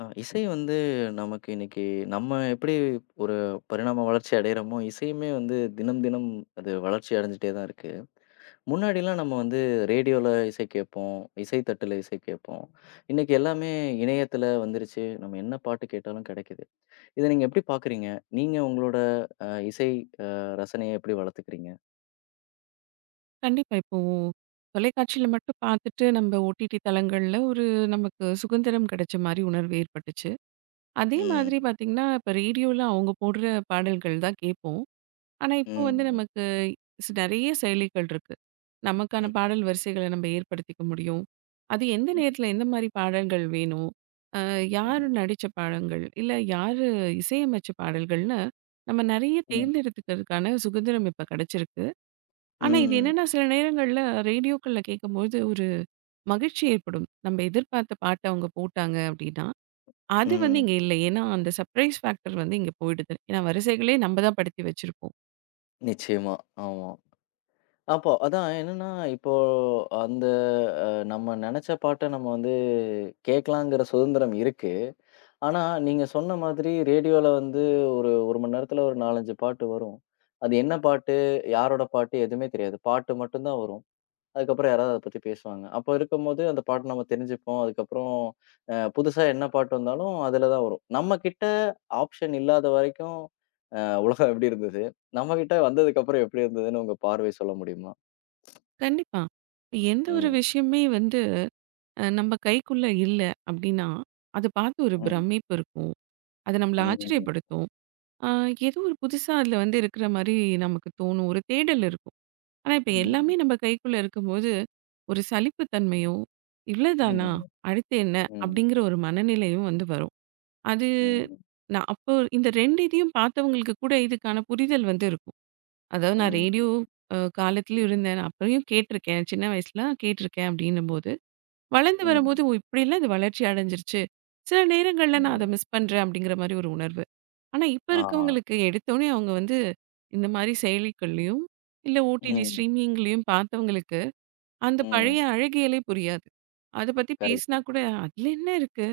இசை வந்து நமக்கு இன்னைக்கு நம்ம எப்படி ஒரு பரிணாம வளர்ச்சி அடையிறோமோ, இசையுமே வந்து தினம் தினம் அது வளர்ச்சி அடைஞ்சுட்டே தான் இருக்கு. முன்னாடிலாம் நம்ம வந்து ரேடியோல இசை கேட்போம், இசை தட்டுல இசை கேட்போம். இன்னைக்கு எல்லாமே இணையத்துல வந்துருச்சு. நம்ம என்ன பாட்டு கேட்டாலும் கிடைக்குது. இத நீங்க எப்படி பார்க்குறீங்க? நீங்க உங்களோட இசை அ ரசனைய எப்படி வளர்த்துக்கிறீங்க? கண்டிப்பா. இப்போ தொலைக்காட்சியில மட்டும் பார்த்துட்டு நம்ம ஓடிடி தளங்கள்ல ஒரு நமக்கு சுதந்திரம் கிடைச்ச மாரி உணர்வு ஏற்பட்டுச்சு. அதே ம். மாதிரி பார்த்தீங்கன்னா, இப்ப ரேடியோல அவங்க போடுற பாடல்கள் தான் கேட்போம். ஆனா, இப்போ வந்து ம். நமக்கு நெறைய செயலிகள் இருக்கு. நமக்கான ம். பாடல் வரிசைகள நம்ம ஏற்படுத்திக்க முடியும். அது எந்த ம். நேரத்தில எந்த மாரி பாடல்கள் வேணும்? அ யாரு ம். நடிச்ச பாடல்கள்? இல்ல யாரு இசையமைச்ச பாடல்கள்னு நம்ம நெறைய ம். தேர்ந்தெடுத்துக்கிறதுக்கான சுதந்திரம் இப்ப கிடைச்சிருக்கு. ஆனா, இது ம். என்னன்னா சில நேரங்கள்ல ரேடியோக்கள்ல கேட்கும்போது ஒரு மகிழ்ச்சி ஏற்படும். நம்ம எதிர்பார்த்த பாட்ட அவங்க போட்டாங்க அப்படின்னா, அது வந்து ம். இங்க இல்ல. ஏன்னா, அந்த சர்ப்ரைஸ் ஃபேக்டர் வந்து இங்க போயிடுது. ஏன்னா, வரிசைகளே நம்ம தான் படுத்தி வச்சிருப்போம். நிச்சயமா. ஆமா. அப்போ அதான் என்னன்னா, இப்போ அந்த நம்ம நெனச்ச பாட்ட நம்ம வந்து கேட்கலாங்கிற சுதந்திரம் இருக்கு. ஆனா, நீங்க சொன்ன மாதிரி ரேடியோல வந்து ஒரு 1 மணி நேரத்துல ஒரு 4, 5 பாட்டு வரும். அது என்ன பாட்டு, யாரோட பாட்டு எதுவுமே தெரியாது. பாட்டு மட்டும் தான் வரும். அதுக்கப்புறம் யாராவது அத பத்தி பேசுவாங்க. அப்போ இருக்கும்போது அந்த பாட்டு நம்ம தெரிஞ்சுப்போம். அதுக்கப்புறம் புதுசா என்ன பாட்டு வந்தாலும் அதுல தான் வரும். நம்ம கிட்ட ஆப்ஷன் இல்லாத வரைக்கும் அ உலகம் எப்படி இருந்தது? நம்ம கிட்ட வந்ததுக்கப்புறம் எப்படி இருந்ததுன்னு உங்க பார்வை சொல்ல முடியுமா? கண்டிப்பா. இப்ப எந்த ஒரு ம். விஷயமே வந்து நம்ம கைக்குள்ள இல்ல அப்படின்னா, அத பார்த்து ஒரு ம், பிரமிப்பு இருக்கும். அது நம்மள ம், ஆச்சரியப்படுத்தும். அ ஏதோ ஒரு புதுசா அதுல வந்து இருக்கிற மாரி நமக்கு தோணும். ஒரு தேடல் இருக்கும். ஆனா, இப்ப எல்லாமே ம், நம்ம கைக்குள்ள இருக்கும்போது, ஒரு சலிப்பு தன்மையும், "இவ்ளதானா? ம், அடுத்து என்ன?" ம், அப்படிங்கிற ஒரு மனநிலையும் வந்து வரும். அது ம், நான் அப்போ இந்த 2 இதையும் பார்த்தவங்களுக்கு கூட இதுக்கான புரிதல் வந்து இருக்கும். அதாவது நான் ம், ரேடியோ காலத்திலயும் இருந்தேன். நான் அப்பயும் கேட்டுருக்கேன். சின்ன வயசுல கேட்டுருக்கேன் அப்படின்னும்போது, வளர்ந்து வரும்போது, ம், "ஓ! இப்படிலாம் இது வளர்ச்சி அடைஞ்சிருச்சு." சில நேரங்கள்ல நான் அத ம். மிஸ் பண்றேன் அப்படிங்கிற மாரி ஒரு உணர்வு. ஆனா, இப்ப ஆ, இருக்கவங்களுக்கு எடுத்தோனே அவங்க வந்து இந்த மாரி செயலிகள்லயும், இல்ல ஓடிடி ம், ஸ்ட்ரீமிங்லயும் பார்த்தவங்களுக்கு, அந்த ம். பழைய அழகியலே புரியாது. அத பத்தி பேசினா கரெக்ட். கூட, "அதுல என்ன இருக்கு?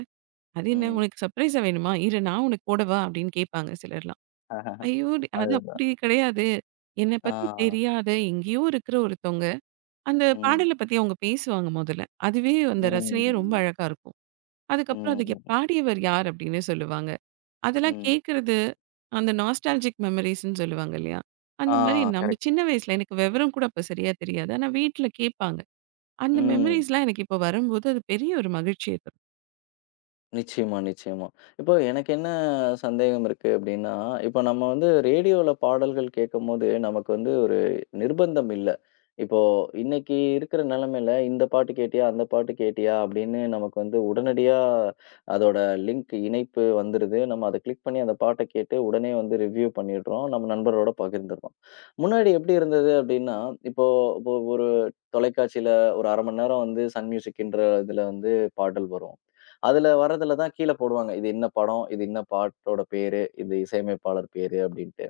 அது என்ன ம். உனக்கு சர்ப்ரைஸா வேணுமா? இரு நான் உனக்கு போடவா?" அப்படின்னு கேட்பாங்க சிலர்லாம். ஆஹாஹா. ஐயோ! அது அதுதான். அப்படி கிடையாது. என்ன ஆ, பத்தி தெரியாத எங்கேயோ இருக்கிற ஒருத்தவங்க, அந்த ம், பாடல பத்தி அவங்க பேசுவாங்க முதல்ல. அதுவே அந்த ரசனையே ரொம்ப ம், அழகா இருக்கும். அதுக்கப்புறம் அதுக்கு ம், பாடியவர் யார் அப்படின்னு சொல்லுவாங்க. அதெல்லாம் ம். கேட்கறது, அந்த நாஸ்டால்ஜிக் மெமரீஸ்ன்னு சொல்லுவாங்க இல்லையா? அந்த ஆ, மாரி நம்ம கரெக்ட். சின்ன வயசுல எனக்கு விவரம் கூட அப்ப சரியா தெரியாது. ஆனா வீட்ல கேட்பாங்க. அந்த ம். மெமரீஸ்லாம் எனக்கு இப்ப வரும்போது, அது பெரிய ஒரு மகிழ்ச்சிய தரும். நிச்சயமா, நிச்சயமா. இப்போ எனக்கு என்ன சந்தேகம் இருக்கு அப்படின்னா, இப்போ நம்ம வந்து ரேடியோல பாடல்கள் கேட்கும்போது, நமக்கு வந்து ஒரு நிர்பந்தம் இல்ல. இப்போ இன்னைக்கு இருக்கிற நிலைமையில, இந்த பாட்டு கேட்டியா? அந்த பாட்டு கேட்டியா? அப்படின்னு நமக்கு வந்து உடனடியா அதோட லிங்க் இணைப்பு வந்துருது. நம்ம அத கிளிக் பண்ணி அந்த பாட்ட கேட்டு உடனே வந்து ரிவ்யூ பண்ணிடுறோம். நம்ம நண்பரோட பகிர்ந்துடுறோம். முன்னாடி எப்படி இருந்தது அப்படின்னா, இப்போ இப்போ ஒரு தொலைக்காட்சியில ஒரு 1/2 மணி நேரம் வந்து சன் மியூசிக்ன்ற இதுல வந்து பாடல் வரும். அதுல வர்றதுல தான் கீழ போடுவாங்க. இது இன்ன படம், இது இன்ன பாட்டோட பேரு, இது இசையமைப்பாளர் பேரு அப்டின்ட்டு.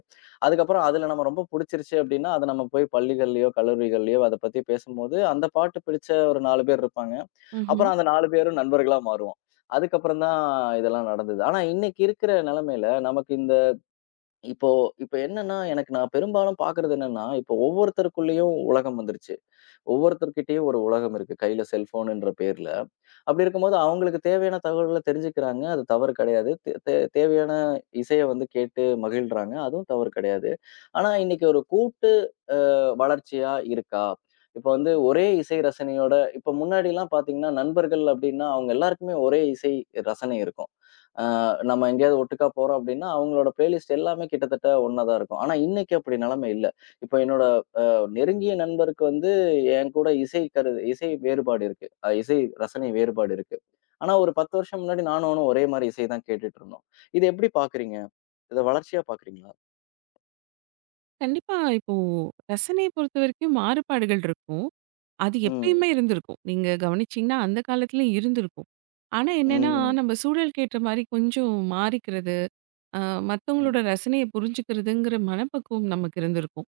அதுக்கப்புறம் அதுல நம்ம ரொம்ப புடிச்சிருச்சு அப்டின்னா, அத நம்ம போய் பள்ளிகள்லயோ, கல்லூரிகள்லயோ அத பத்தி பேசும்போது, அந்த பாட்டு பிடிச்ச ஒரு 4 பேர் இருப்பாங்க. ம்ஹ்ம். அப்புறம் அந்த 4 பேரும் நண்பர்களா மாறுவோம். அதுக்கப்புறம் தான் இதெல்லாம் நடந்தது. ஆனா இன்னைக்கு இருக்கிற நெலைமையில நமக்கு இந்த இப்போ இப்ப என்னன்னா, எனக்கு நான் பெரும்பாலும் பார்க்கிறது என்னன்னா, இப்போ ஒவ்வொருத்தருக்குள்ளேயும் உலகம் வந்துருச்சு. ஒவ்வொருத்தர்கிட்டயும் ஒரு உலகம் இருக்கு. கையில செல்ஃபோனுன்ற பேர்ல. அப்படி இருக்கும்போது அவங்களுக்கு தேவையான தகவல்கள தெரிஞ்சுக்கிறாங்க. அது தவறு கிடையாது. தே தே தேவையான இசைய வந்து கேட்டு மகிழ்றாங்க. அதுவும் தவறு கிடையாது. ஆனா இன்னைக்கு ஒரு கூட்டு வளர்ச்சியா இருக்கா? இப்ப வந்து ஒரே இசை ரசனையோட இப்ப முன்னாடிலாம் பார்த்தீங்கன்னா, நண்பர்கள் அப்படின்னா அவங்க எல்லாருக்குமே ஒரே இசை ரசனை இருக்கும். அ நம்ம எங்கேயாவது ஒட்டுக்கா போறோம் அப்படின்னா, அவங்களோட பிளேலிஸ்ட் எல்லாமே கிட்டத்தட்ட ஒண்ணா தான் இருக்கும். ஆனா இன்னைக்கு அப்படி நிலைமை இல்ல. இப்போ என்னோட நெருங்கிய நண்பருக்கு வந்து என் கூட இசை இசை வேறுபாடு இருக்கு. இசை ரசனை வேறுபாடு இருக்கு. ஆனா ஒரு 10 வருஷம் முன்னாடி நானும் அவனும் ஒரே மாரி இசை தான் கேட்டுட்டு இருந்தோம். இத எப்படி பார்க்குறீங்க? இத வளர்ச்சியா பார்க்குறீங்களா? கண்டிப்பா இப்போ ரசனைய பொறுத்தவரைக்கும் மாறுபாடுகள் இருக்கும். அது ம். எப்பயுமே இருந்திருக்கும். நீங்க கவனிச்சீங்கன்னா, அந்த காலத்துலயும் இருந்திருக்கும். ஆனா என்னன்னா, ம். நம்ம சூழலுக்கு ஏற்ற மாரி கொஞ்சம் மாறிக்கிறது, அ ம். மத்தவங்களோட ரசனைய புரிஞ்சுக்கிறதுங்கிற மனப்பக்குவம் நமக்கு இருந்திருக்கும்.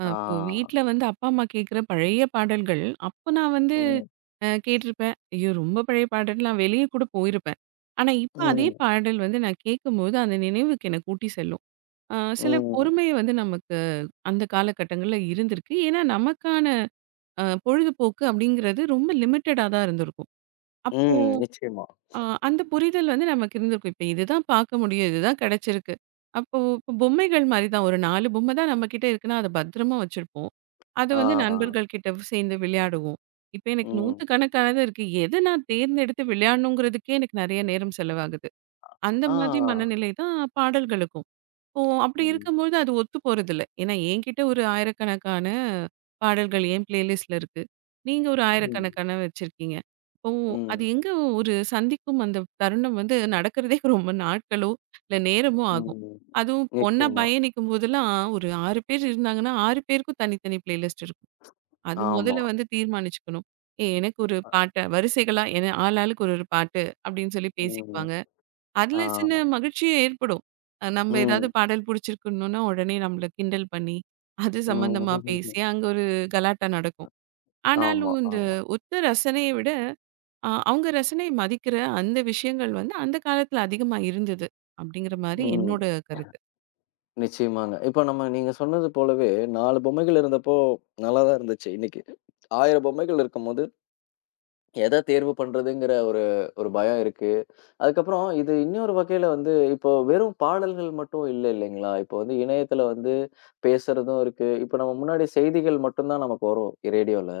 இப்போ வீட்ல ஆ. வந்து அப்பா, அம்மா கேட்கிற பழைய பாடல்கள், அப்ப நான் வந்து ம். கேட்டிருப்பேன். ஐயோ! ரொம்ப பழைய பாடல் நான் வெளிய கூட போயிருப்பேன். ஆனா, இப்ப அதே ம். பாடல் வந்து நான் கேட்கும்போது, அந்த நினைவுக்கு என்ன கூட்டி செல்லும். அ சில ம். பொறுமை வந்து நமக்கு அந்த காலகட்டங்கள்ல இருந்திருக்கு. ஏன்னா, நமக்கான பொழுதுபோக்கு அப்படிங்கிறது ரொம்ப லிமிட்டடா தான் இருந்திருக்கும். அப்போ ம். நிச்சயமா. ஆ அந்த புரிதல் வந்து நமக்கு இருந்திருக்கும். இப்ப இதுதான் பார்க்க முடியும். இதுதான் கிடைச்சிருக்கு. அப்போ இப்ப பொம்மைகள் மாரி தான். ஒரு 4 பொம்மை தான் நம்ம கிட்ட இருக்குன்னா, அத பத்திரமா வச்சிருப்போம். அத ஆ. வந்து நண்பர்கள் கிட்ட சேர்ந்து விளையாடுவோம். இப்ப எனக்கு ம். நூத்துக்கணக்கானது இருக்கு. எத நான் தேர்ந்தெடுத்து விளையாடணுங்கிறதுக்கே எனக்கு நெறைய நேரம் செலவாகுது. அந்த மாதிரி ஆ. மனநிலை தான் பாடல்களுக்கும். இப்போ அப்படி ம். இருக்கும்போது அது ஒத்து போறதில்ல. ஏன்னா என்கிட்ட ஒரு ஆயிரக்கணக்கான பாடல்கள் என் பிளேலிஸ்ட்ல இருக்கு. நீங்க ஒரு ம். ஆயிரக்கணக்கான வச்சிருக்கீங்க. இப்போ அது ம். எங்க ஒரு சந்திக்கும் அந்த தருணம் வந்து நடக்கிறதே ரொம்ப நாட்களோ, இல்ல நேரமோ ஆகும். ம். அதுவும் ஒண்ணா நிச்சயமா. பயணிக்கும் போதெல்லாம் ஒரு 6 பேர் இருந்தாங்கன்னா, 6 பேருக்கும் தனித்தனி பிளேலிஸ்ட் இருக்கும். அது ஆமா. முதல்ல வந்து தீர்மானிச்சுக்கணும். ஏய் எனக்கு ஒரு பாட்ட வரிசைகளா என ஆளாளுக்கு ஒரு ஒரு பாட்டு அப்படின்னு சொல்லி ம். பேசிக்குவாங்க. அதுல ஆ. சின்ன மகிழ்ச்சி ஏற்படும். நம்ம ஏதாவது ம். பாடல் புடிச்சிருக்கணும்னா, உடனே நம்மள கிண்டல் பண்ணி, அது சம்மந்தமா பேசி ம். அங்க ஒரு கலாட்டா நடக்கும். ஆமா, ஆனாலும் இந்த ஆமா. ஒத்த ரசனைய விட, அவங்க ரசனைய மதிக்கிற அந்த விஷயங்கள் வந்து அந்த காலத்துல அதிகமா இருந்தது. அப்படிங்கிற மாரி ம். என்னோட கருத்து. நிச்சயமாங்க. இப்ப நம்ம நீங்க சொன்னது போலவே 4 பொம்மைகள் இருந்தப்போ நல்லா தான் இருந்துச்சு இன்னைக்கு. 1000 பொம்மைகள் இருக்கும்போது, எத தேர்வு பண்றதுங்கிற ஒரு ஒரு பயம் இருக்கு. அதுக்கப்புறம் இது இன்னொரு வகையில வந்து இப்போ வெறும் பாடல்கள் மட்டும் இல்ல இல்லைங்களா? இப்போ வந்து இணையத்துல வந்து பேசுறதும் இருக்கு. இப்ப நம்ம முன்னாடி செய்திகள் மட்டும் தான் நமக்கு வரும் ரேடியோல.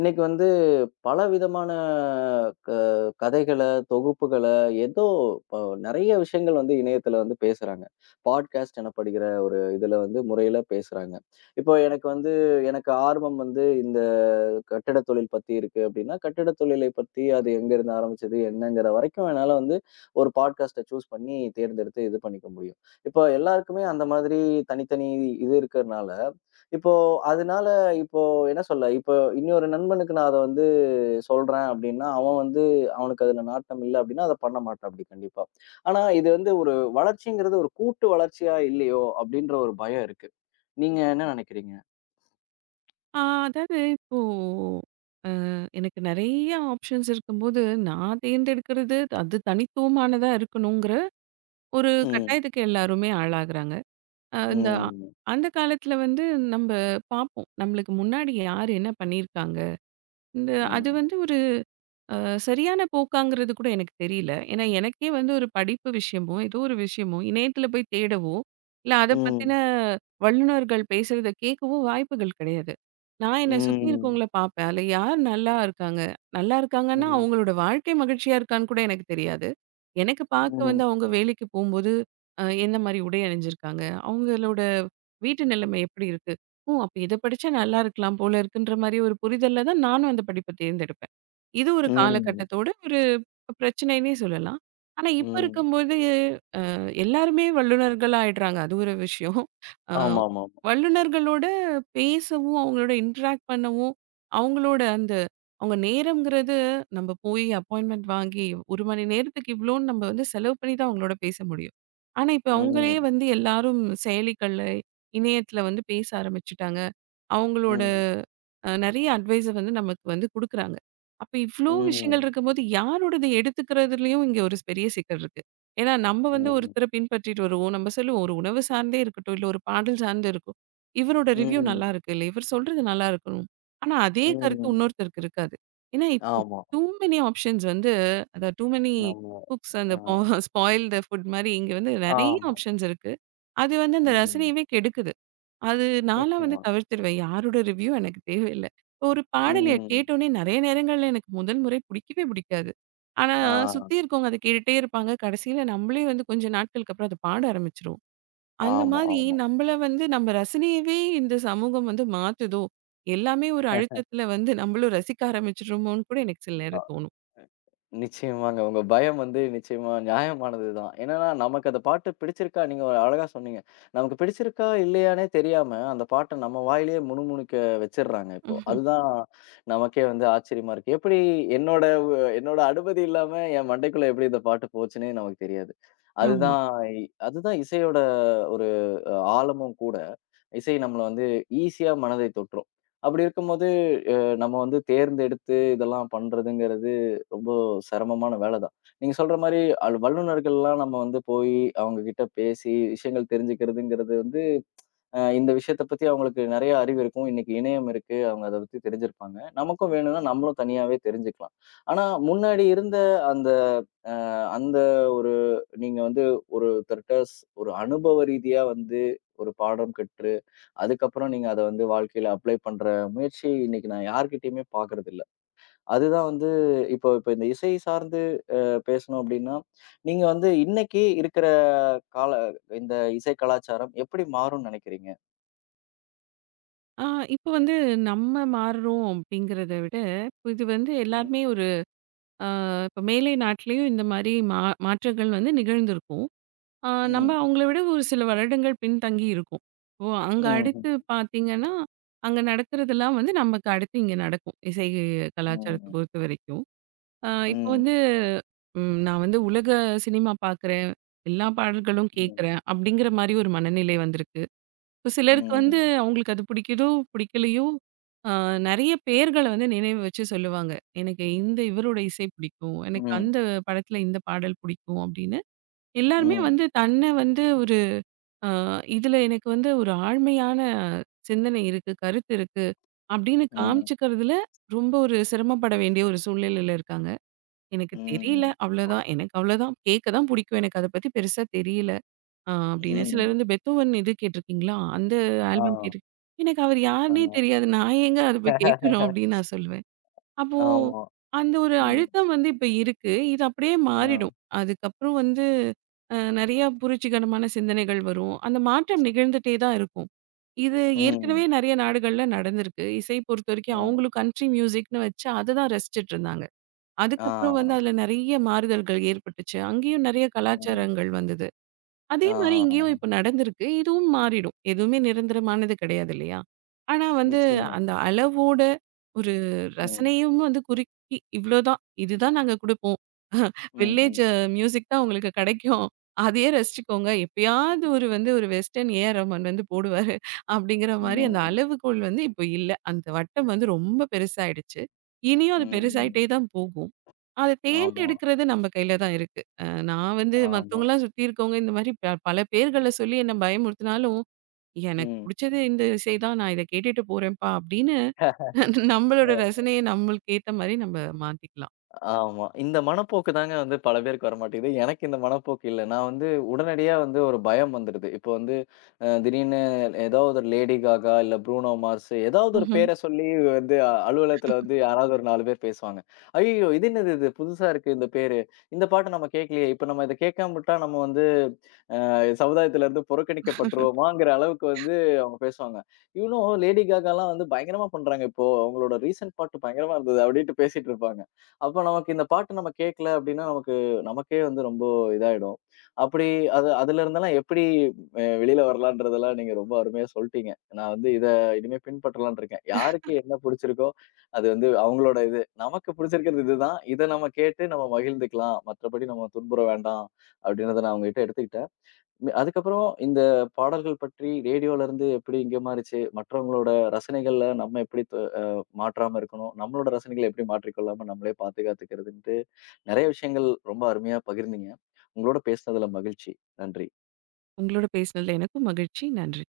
இன்னைக்கு வந்து பலவிதமான க கதைகள, தொகுப்புகள ஏதோ ப நெறைய விஷயங்கள் வந்து இணையத்தில வந்து பேசுறாங்க. பாட்காஸ்ட் எனப்படுகிற ஒரு இதுல வந்து முறையில பேசுறாங்க. இப்போ எனக்கு வந்து எனக்கு ஆர்வம் வந்து இந்த கட்டிட தொழில் பத்தி இருக்கு அப்படின்னா, கட்டிட தொழிலை பத்தி அது எங்கேருந்து ஆரம்பிச்சது? என்னங்கிற வரைக்கும் என்னால வந்து ஒரு பாட்காஸ்ட்ட சூஸ் பண்ணி தேர்ந்தெடுத்து இது பண்ணிக்க முடியும். இப்போ எல்லாருக்குமே அந்த மாதிரி தனித்தனி இது இருக்கிறனால, இப்போ அதனால இப்போ என்ன சொல்ல, இப்போ இன்னொரு நண்பனுக்கு நான் அத வந்து சொல்றேன் அப்டின்னா, அவன் வந்து அவனுக்கு அதுல நாட்டம் இல்ல அப்டின்னா, அத பண்ண மாட்டாப்டி கண்டிப்பா. ஆனா இது வந்து ஒரு வளர்ச்சிங்கிறது ஒரு கூட்டு வளர்ச்சியா இல்லையோ அப்டின்ற ஒரு பயம் இருக்கு. நீங்க என்ன நெனைக்கிறீங்க? ஆ அதாவது இப்போ எனக்கு நெறைய ஆப்ஷன்ஸ் இருக்கும்போது, நான் தேர்ந்தெடுக்கிறது அது தனித்துவமானதா இருக்கணுங்கிற ஒரு ம், கட்டாயத்துக்கு எல்லாருமே ஆளாகுறாங்க. அ இந்த ம், அந்த காலத்துல வந்து நம்ப பார்ப்போம். நம்மளுக்கு முன்னாடி யார் என்ன பண்ணியிருக்காங்க? இந்த அது ம், வந்து ஒரு அ சரியான போக்காங்கிறது கூட எனக்கு தெரியல. ஏன்னா, எனக்கே வந்து ஒரு படிப்பு விஷயமோ, ஏதோ ஒரு விஷயமோ, இணையத்தில போய் தேடவோ, இல்ல அத பத்தின ம், வல்லுனர்கள் பேசுறத கேட்கவோ வாய்ப்புகள் கிடையாது. நான் என்ன சுத்தி ம், இருக்கவங்கள பார்ப்பேன். அதில யார் நல்லா இருக்காங்க? நல்லா இருக்காங்கன்னா, ம், அவங்களோட வாழ்க்கை மகிழ்ச்சியா இருக்கான்னு கூட எனக்கு தெரியாது. எனக்கு பார்க்க ம், வந்து அவங்க வேலைக்கு போம்போது, எந்த மாரி உடை அணிஞ்சிருக்காங்க? அவங்களோட வீட்டு நிலைமை எப்படி இருக்கு? ஓ! அப்ப இத படிச்சா நல்லா இருக்கலாம் போல இருக்குன்ற மாரி ஒரு புரிதல்ல தான் நானும் அந்த படிப்ப தேர்ந்தெடுப்பேன். இது ஒரு ம், காலகட்டத்தோட ஒரு பிரச்சனைன்னே சொல்லலாம். ஆனா இப்ப ம். இருக்கும்போது எல்லாருமே வல்லுனர்களா ஆயிடுறாங்க. அது ஒரு விஷயம். அ ஆமாமா. வல்லுனர்களோட பேசவும், அவங்களோட இன்டராக்ட் பண்ணவும், அவங்களோட அந்த அவங்க நேரம்ங்கிறது நம்ம போய் அப்பாயின்ட்மென்ட் வாங்கி 1 மணி நேரத்துக்கு இவ்ளோன்னு நம்ம வந்து செலவு பண்ணி தான் அவங்களோட பேச முடியும். ஆனா இப்ப அவங்களே ம், வந்து எல்லாரும் செயலிகள்ல, இணையத்துல வந்து பேச ஆரம்பிச்சுட்டாங்க. அவங்களோட ம், நெறைய அட்வைஸ வந்து நமக்கு வந்து குடுக்குறாங்க. அப்ப இவ்ளோ விஷயங்கள் ம், இருக்கும்போது, யாரோடது எடுத்துக்கிறதுலயும் இங்க ஒரு பெரிய சிக்கல் இருக்கு. ஏன்னா, நம்ம வந்து ம், ஒருத்தர பின்பற்றிட்டு வருவோம். நம்ம சொல்லுவோம், ஒரு உணவு சார்ந்தே இருக்கட்டும், இல்ல ஒரு பாடல் சார்ந்து இருக்கும். இவரோட ரிவ்யூ நல்லா ம், இருக்கு, இல்ல இவர் சொல்றது நல்லா இருக்கணும். ஆனா, அதே கருத்து ம். இன்னொருத்தருக்கு இருக்காது. ஏன்னா, இப்ப ஆமா. டூ மெனி ஆப்ஷன்ஸ் வந்து அதான் டூ மெனி நம்ம குக்ஸ் அந்த அ ஸ்பாயில் த ஃபுட் மாரி இங்க வந்து நெறைய ஆமா. ஆப்ஷன்ஸ் இருக்கு. அது வந்து அந்த ம். ரசனையவே கெடுக்குது. அது நான்லாம் வந்து நிச்சயமா. தவிர்த்துருவேன். யாரோட ரிவ்யூ எனக்கு தேவையில்ல. ஒரு பாடலைய ம். கேட்டோனே நெறைய நேரங்கள்ல எனக்கு முதல் முறை பிடிக்கவே பிடிக்காது. ஆனா, ஆ. சுத்தி இருக்கவங்க அத கேட்டுட்டே இருப்பாங்க. கடைசியில நம்மளே வந்து கொஞ்ச நாட்களுக்கு அப்புறம் அத பாட ஆரம்பிச்சுருவோம். அந்த ஆமா, மாதிரி ஆமா. நம்மள வந்து நம்ம ரசனையவே இந்த சமூகம் வந்து மாத்துதோ! எல்லாமே ஒரு அழுத்தத்துல வந்து நம்மளும் ரசிக்க ஆரம்பிச்சுடுறோமோன்னு கூட எனக்கு சில அ நேரம் தோணும். நிச்சயமாங்க. உங்க பயம் வந்து நிச்சயமா நியாயமானது தான். என்னன்னா, நமக்கு அந்த பாட்டு பிடிச்சிருக்கா நீங்க ஒரு அழகா சொன்னீங்க. நமக்கு பிடிச்சிருக்கா இல்லையான்னே தெரியாம, அந்த பாட்ட நம்ம வாயிலேயே முணுமுணுக்க வச்சுடுறாங்க இப்போ. அதுதான் நமக்கே வந்து ஆச்சரியமா இருக்கு. எப்படி என்னோட என்னோட அனுமதி இல்லாம என் மண்டைக்குள்ள எப்படி இந்த பாட்டு போச்சுன்னே நமக்கு தெரியாது. ஆமா. அதுதான் அதுதான் இசையோட ஒரு ஆழமும் கூட. இசை நம்மள வந்து ஈஸியா மனதை தொற்றும். அப்படி இருக்கும்போது நம்ம வந்து தேர்ந்தெடுத்து இதெல்லாம் பண்றதுங்கிறது ரொம்ப சிரமமான வேலை தான். நீங்க சொல்ற மாரி வல்லுனர்கள்லாம் நம்ம வந்து போய் அவங்க கிட்ட பேசி விஷயங்கள் தெரிஞ்சுக்கிறதுங்கிறது வந்து, இந்த விஷயத்த பத்தி அவங்களுக்கு நெறைய அறிவு இருக்கும். இன்னைக்கு இணையம் இருக்கு. அவங்க அத பத்தி தெரிஞ்சிருப்பாங்க. நமக்கும் வேணும்னா நம்மளும் தனியாவே தெரிஞ்சுக்கலாம். ஆனா முன்னாடி இருந்த அந்த அ அந்த ஒரு நீங்க வந்து ஒருத்தர்ட்ட ஒரு அனுபவ ரீதியா வந்து ஒரு பாடம் கற்று அதுக்கப்புறம் நீங்க அத வந்து வாழ்க்கையில அப்ளை பண்ற முயற்சி இன்னைக்கு நான் யார்கிட்டயுமே பார்க்கறதில்ல. அதுதான் வந்து இப்போ இப்போ இந்த இசை சார்ந்து பேசணும் அப்டின்னா, நீங்க வந்து இன்னைக்கு இருக்கிற கால இந்த இசை கலாச்சாரம் எப்படி மாறும்னு நெனைக்கிறீங்க? ஆ இப்ப வந்து நம்ம மாறுறோம் அப்படிங்கிறத விட, இப்போ இது வந்து ம். எல்லாருமே ஒரு இப்போ மேலை நாட்டிலேயும் இந்த மாதிரி மாற்றங்கள் வந்து நிகழ்ந்திருக்கும் நம்ம ம். அவங்கள விட ஒரு சில வருடங்கள் பின்தங்கி இருக்கும் ஓ அங்கே ம். அடுத்து பார்த்தீங்கன்னா அங்கே நடக்கிறதெல்லாம் வந்து நமக்கு அடுத்து இங்கே நடக்கும் இசை கலாச்சாரத்தை ம். பொறுத்த வரைக்கும் இப்போ ம். வந்து நான் வந்து உலக சினிமா பார்க்குறேன் எல்லா பாடல்களும் கேட்குறேன் அப்படிங்கிற மாதிரி ஒரு மனநிலை வந்திருக்கு இப்போ சிலருக்கு ம். வந்து அவங்களுக்கு அது பிடிக்குதோ, பிடிக்கலையோ, அ நெறைய பேர்கள வந்து நினைவு வச்சு சொல்லுவாங்க. எனக்கு இந்த இவரோட இசை பிடிக்கும். எனக்கு ம். அந்த படத்துல இந்த பாடல் பிடிக்கும் அப்படின்னு. எல்லாருமே ம். வந்து தன்னை வந்து ஒரு அ இதுல எனக்கு வந்து ஒரு ஆழ்மையான சிந்தனை இருக்கு, கருத்து இருக்கு அப்படின்னு ம். காமிச்சுக்கிறதுல ரொம்ப ஒரு சிரமப்பட வேண்டிய ஒரு சூழ்நிலையில இருக்காங்க. எனக்கு தெரியல ம். அவ்வளோதான். எனக்கு அவ்வளோதான். கேட்க தான் பிடிக்கும். எனக்கு அத பத்தி பெருசா தெரியல. அப்படின்னு. ம். சிலர் வந்து பெத்தோவன் இது கேட்டிருக்கீங்களா? அந்த ஆ. ஆல்பம் கேட்டு எனக்கு அவர் ஆ. யாருன்னே தெரியாது. நான் ஏங்க அத போய் கேட்கணும் அப்படின்னு நான் சொல்லுவேன். அப்போ ஆமா. அந்த ஒரு ம். அழுத்தம் வந்து இப்ப இருக்கு. இது அப்படியே ம். மாறிடும். அதுக்கப்புறம் வந்து நெறைய புரட்சிகரமான சிந்தனைகள் வரும். அந்த மாற்றம் நிகழ்ந்துட்டே தான் இருக்கும். இது ம். ஏற்கனவே நெறைய நாடுகள்ல நடந்திருக்கு. இசை பொறுத்தவரைக்கும் ம். அவங்களும் கண்ட்ரி மியூசிக்ன்னு வச்சு அததான் ரசிச்சுட்டு இருந்தாங்க. அதுக்கப்புறம் வந்து ஆ. அதுல நெறைய மாறுதல்கள் ஏற்பட்டுச்சு. அங்கேயும் நெறைய ம். கலாச்சாரங்கள் வந்தது. அதே மாரி இங்கேயும் ஆஹாஹாஹா. இப்ப நடந்திருக்கு. இதுவும் மாறிடும். எதுவுமே நிரந்தரமானது கிடையாது இல்லையா? ஆனா வந்து நிச்சயமா. அந்த அளவோட ஒரு ம். ரசனையும் வந்து குறுக்கி இவ்ளோதான். இதுதான் நாங்க குடுப்போம். ம், ம். வில்லேஜ் மியூசிக் தான் உங்களுக்கு கிடைக்கும். அதையே ரசிச்சுக்கோங்க. எப்பயாவது ஒரு வந்து ஒரு வெஸ்டர்ன் ஏஆர் ரஹ்மான் வந்து போடுவாரு. அப்படிங்கிற மாரி அந்த ம். அளவுகோல் வந்து இப்போ இல்ல. அந்த வட்டம் வந்து ரொம்ப பெருசாயிடுச்சு. இனியும் அது பெருசாயிட்டே ம். தான் போகும். அத ஆமா, தேர்ந்தெடுக்கிறது நம்ம கையில தான் இருக்கு. நான் வந்து ஆமா. மத்தவங்கலாம் சுத்தி இருக்கவங்க இந்த மாரி பல பேர்கள சொல்லி என்ன பயமுறுத்தினாலும், எனக்கு ம். புடிச்சது இந்த இசை தான். நான் இத கேட்டுட்டு போறேன்ப்பா அப்படின்னு நம்மளோட அ ரசனைய நம்மளுக்கு ஏத்த மாரி நம்ம மாத்திக்கலாம். ஆமா. இந்த மனப்போக்கு தாங்க வந்து பல பேருக்கு வரமாட்டேங்குது. எனக்கு இந்த மனப்போக்கு இல்ல. நான் வந்து உடனடியா வந்து ஒரு பயம் வந்துருது. இப்போ வந்து திடீர்னு ஏதாவது ஒரு லேடி காகா, இல்ல ப்ரூனோ மார்ஸ் ஏதாவது ஒரு பேர சொல்லி வந்து அலுவலகத்துல வந்து யாராவது ஒரு 4 பேர் பேசுவாங்க. "ஐயய்யோ! இது என்னது இது? புதுசா இருக்கு இந்த பேரு. இந்த பாட்டு நம்ம கேட்கலையே. இப்ப நம்ம இத கேட்காம விட்டா நம்ம வந்து சமுதாயத்துல இருந்து புறக்கணிக்கப்பட்டுருவோமாங்கிற அளவுக்கு வந்து அவங்க பேசுவாங்க. இவனும் லேடி காகாலாம் வந்து பயங்கரமா பண்றாங்க இப்போ. அவங்களோட ரீசென்ட் பாட்டு பயங்கரமா இருந்தது அப்டின்ட்டு பேசிட்டு இருப்பாங்க. அப்ப நமக்கு இந்த பாட்டு நம்ம கேட்கல அப்டின்னா, நமக்கே வந்து ரொம்ப இதாயிடும். அப்படி அது அதுல இருந்தெல்லாம் எப்படி வெளில வரலான்றதெல்லாம் நீங்க ரொம்ப அருமையா சொல்ட்டீங்க. நான் வந்து இத இனிமே பின்பற்றலாம்ன்னு இருக்கேன். யாருக்கு என்ன புடிச்சிருக்கோ, அது வந்து அவங்களோட இது. நமக்கு புடிச்சிருக்கிறது இதுதான். இத நம்ம கேட்டு நம்ம மகிழ்ந்துக்கலாம். மற்றபடி நம்ம துன்புற வேண்டாம். அப்டின்றத நான் உங்ககிட்ட எடுத்துக்கிட்டேன். அதுக்கப்புறம் இந்த பாடல்கள் பற்றி ரேடியோல இருந்து எப்படி இங்க மாறுச்சு? மற்றவங்களோட ரசனைகள்ல நம்ம எப்படி மாற்றாம இருக்கணும்? நம்மளோட ரசனைகள எப்படி மாற்றிக்கொள்ளாம நம்மளே பாதுகாத்துக்கிறதுன்ட்டு, நெறைய விஷயங்கள் ரொம்ப அருமையா பகிர்ந்தீங்க. உங்களோட பேசினதுல மகிழ்ச்சி. நன்றி. உங்களோட பேசினதுல எனக்கும் மகிழ்ச்சி. நன்றி.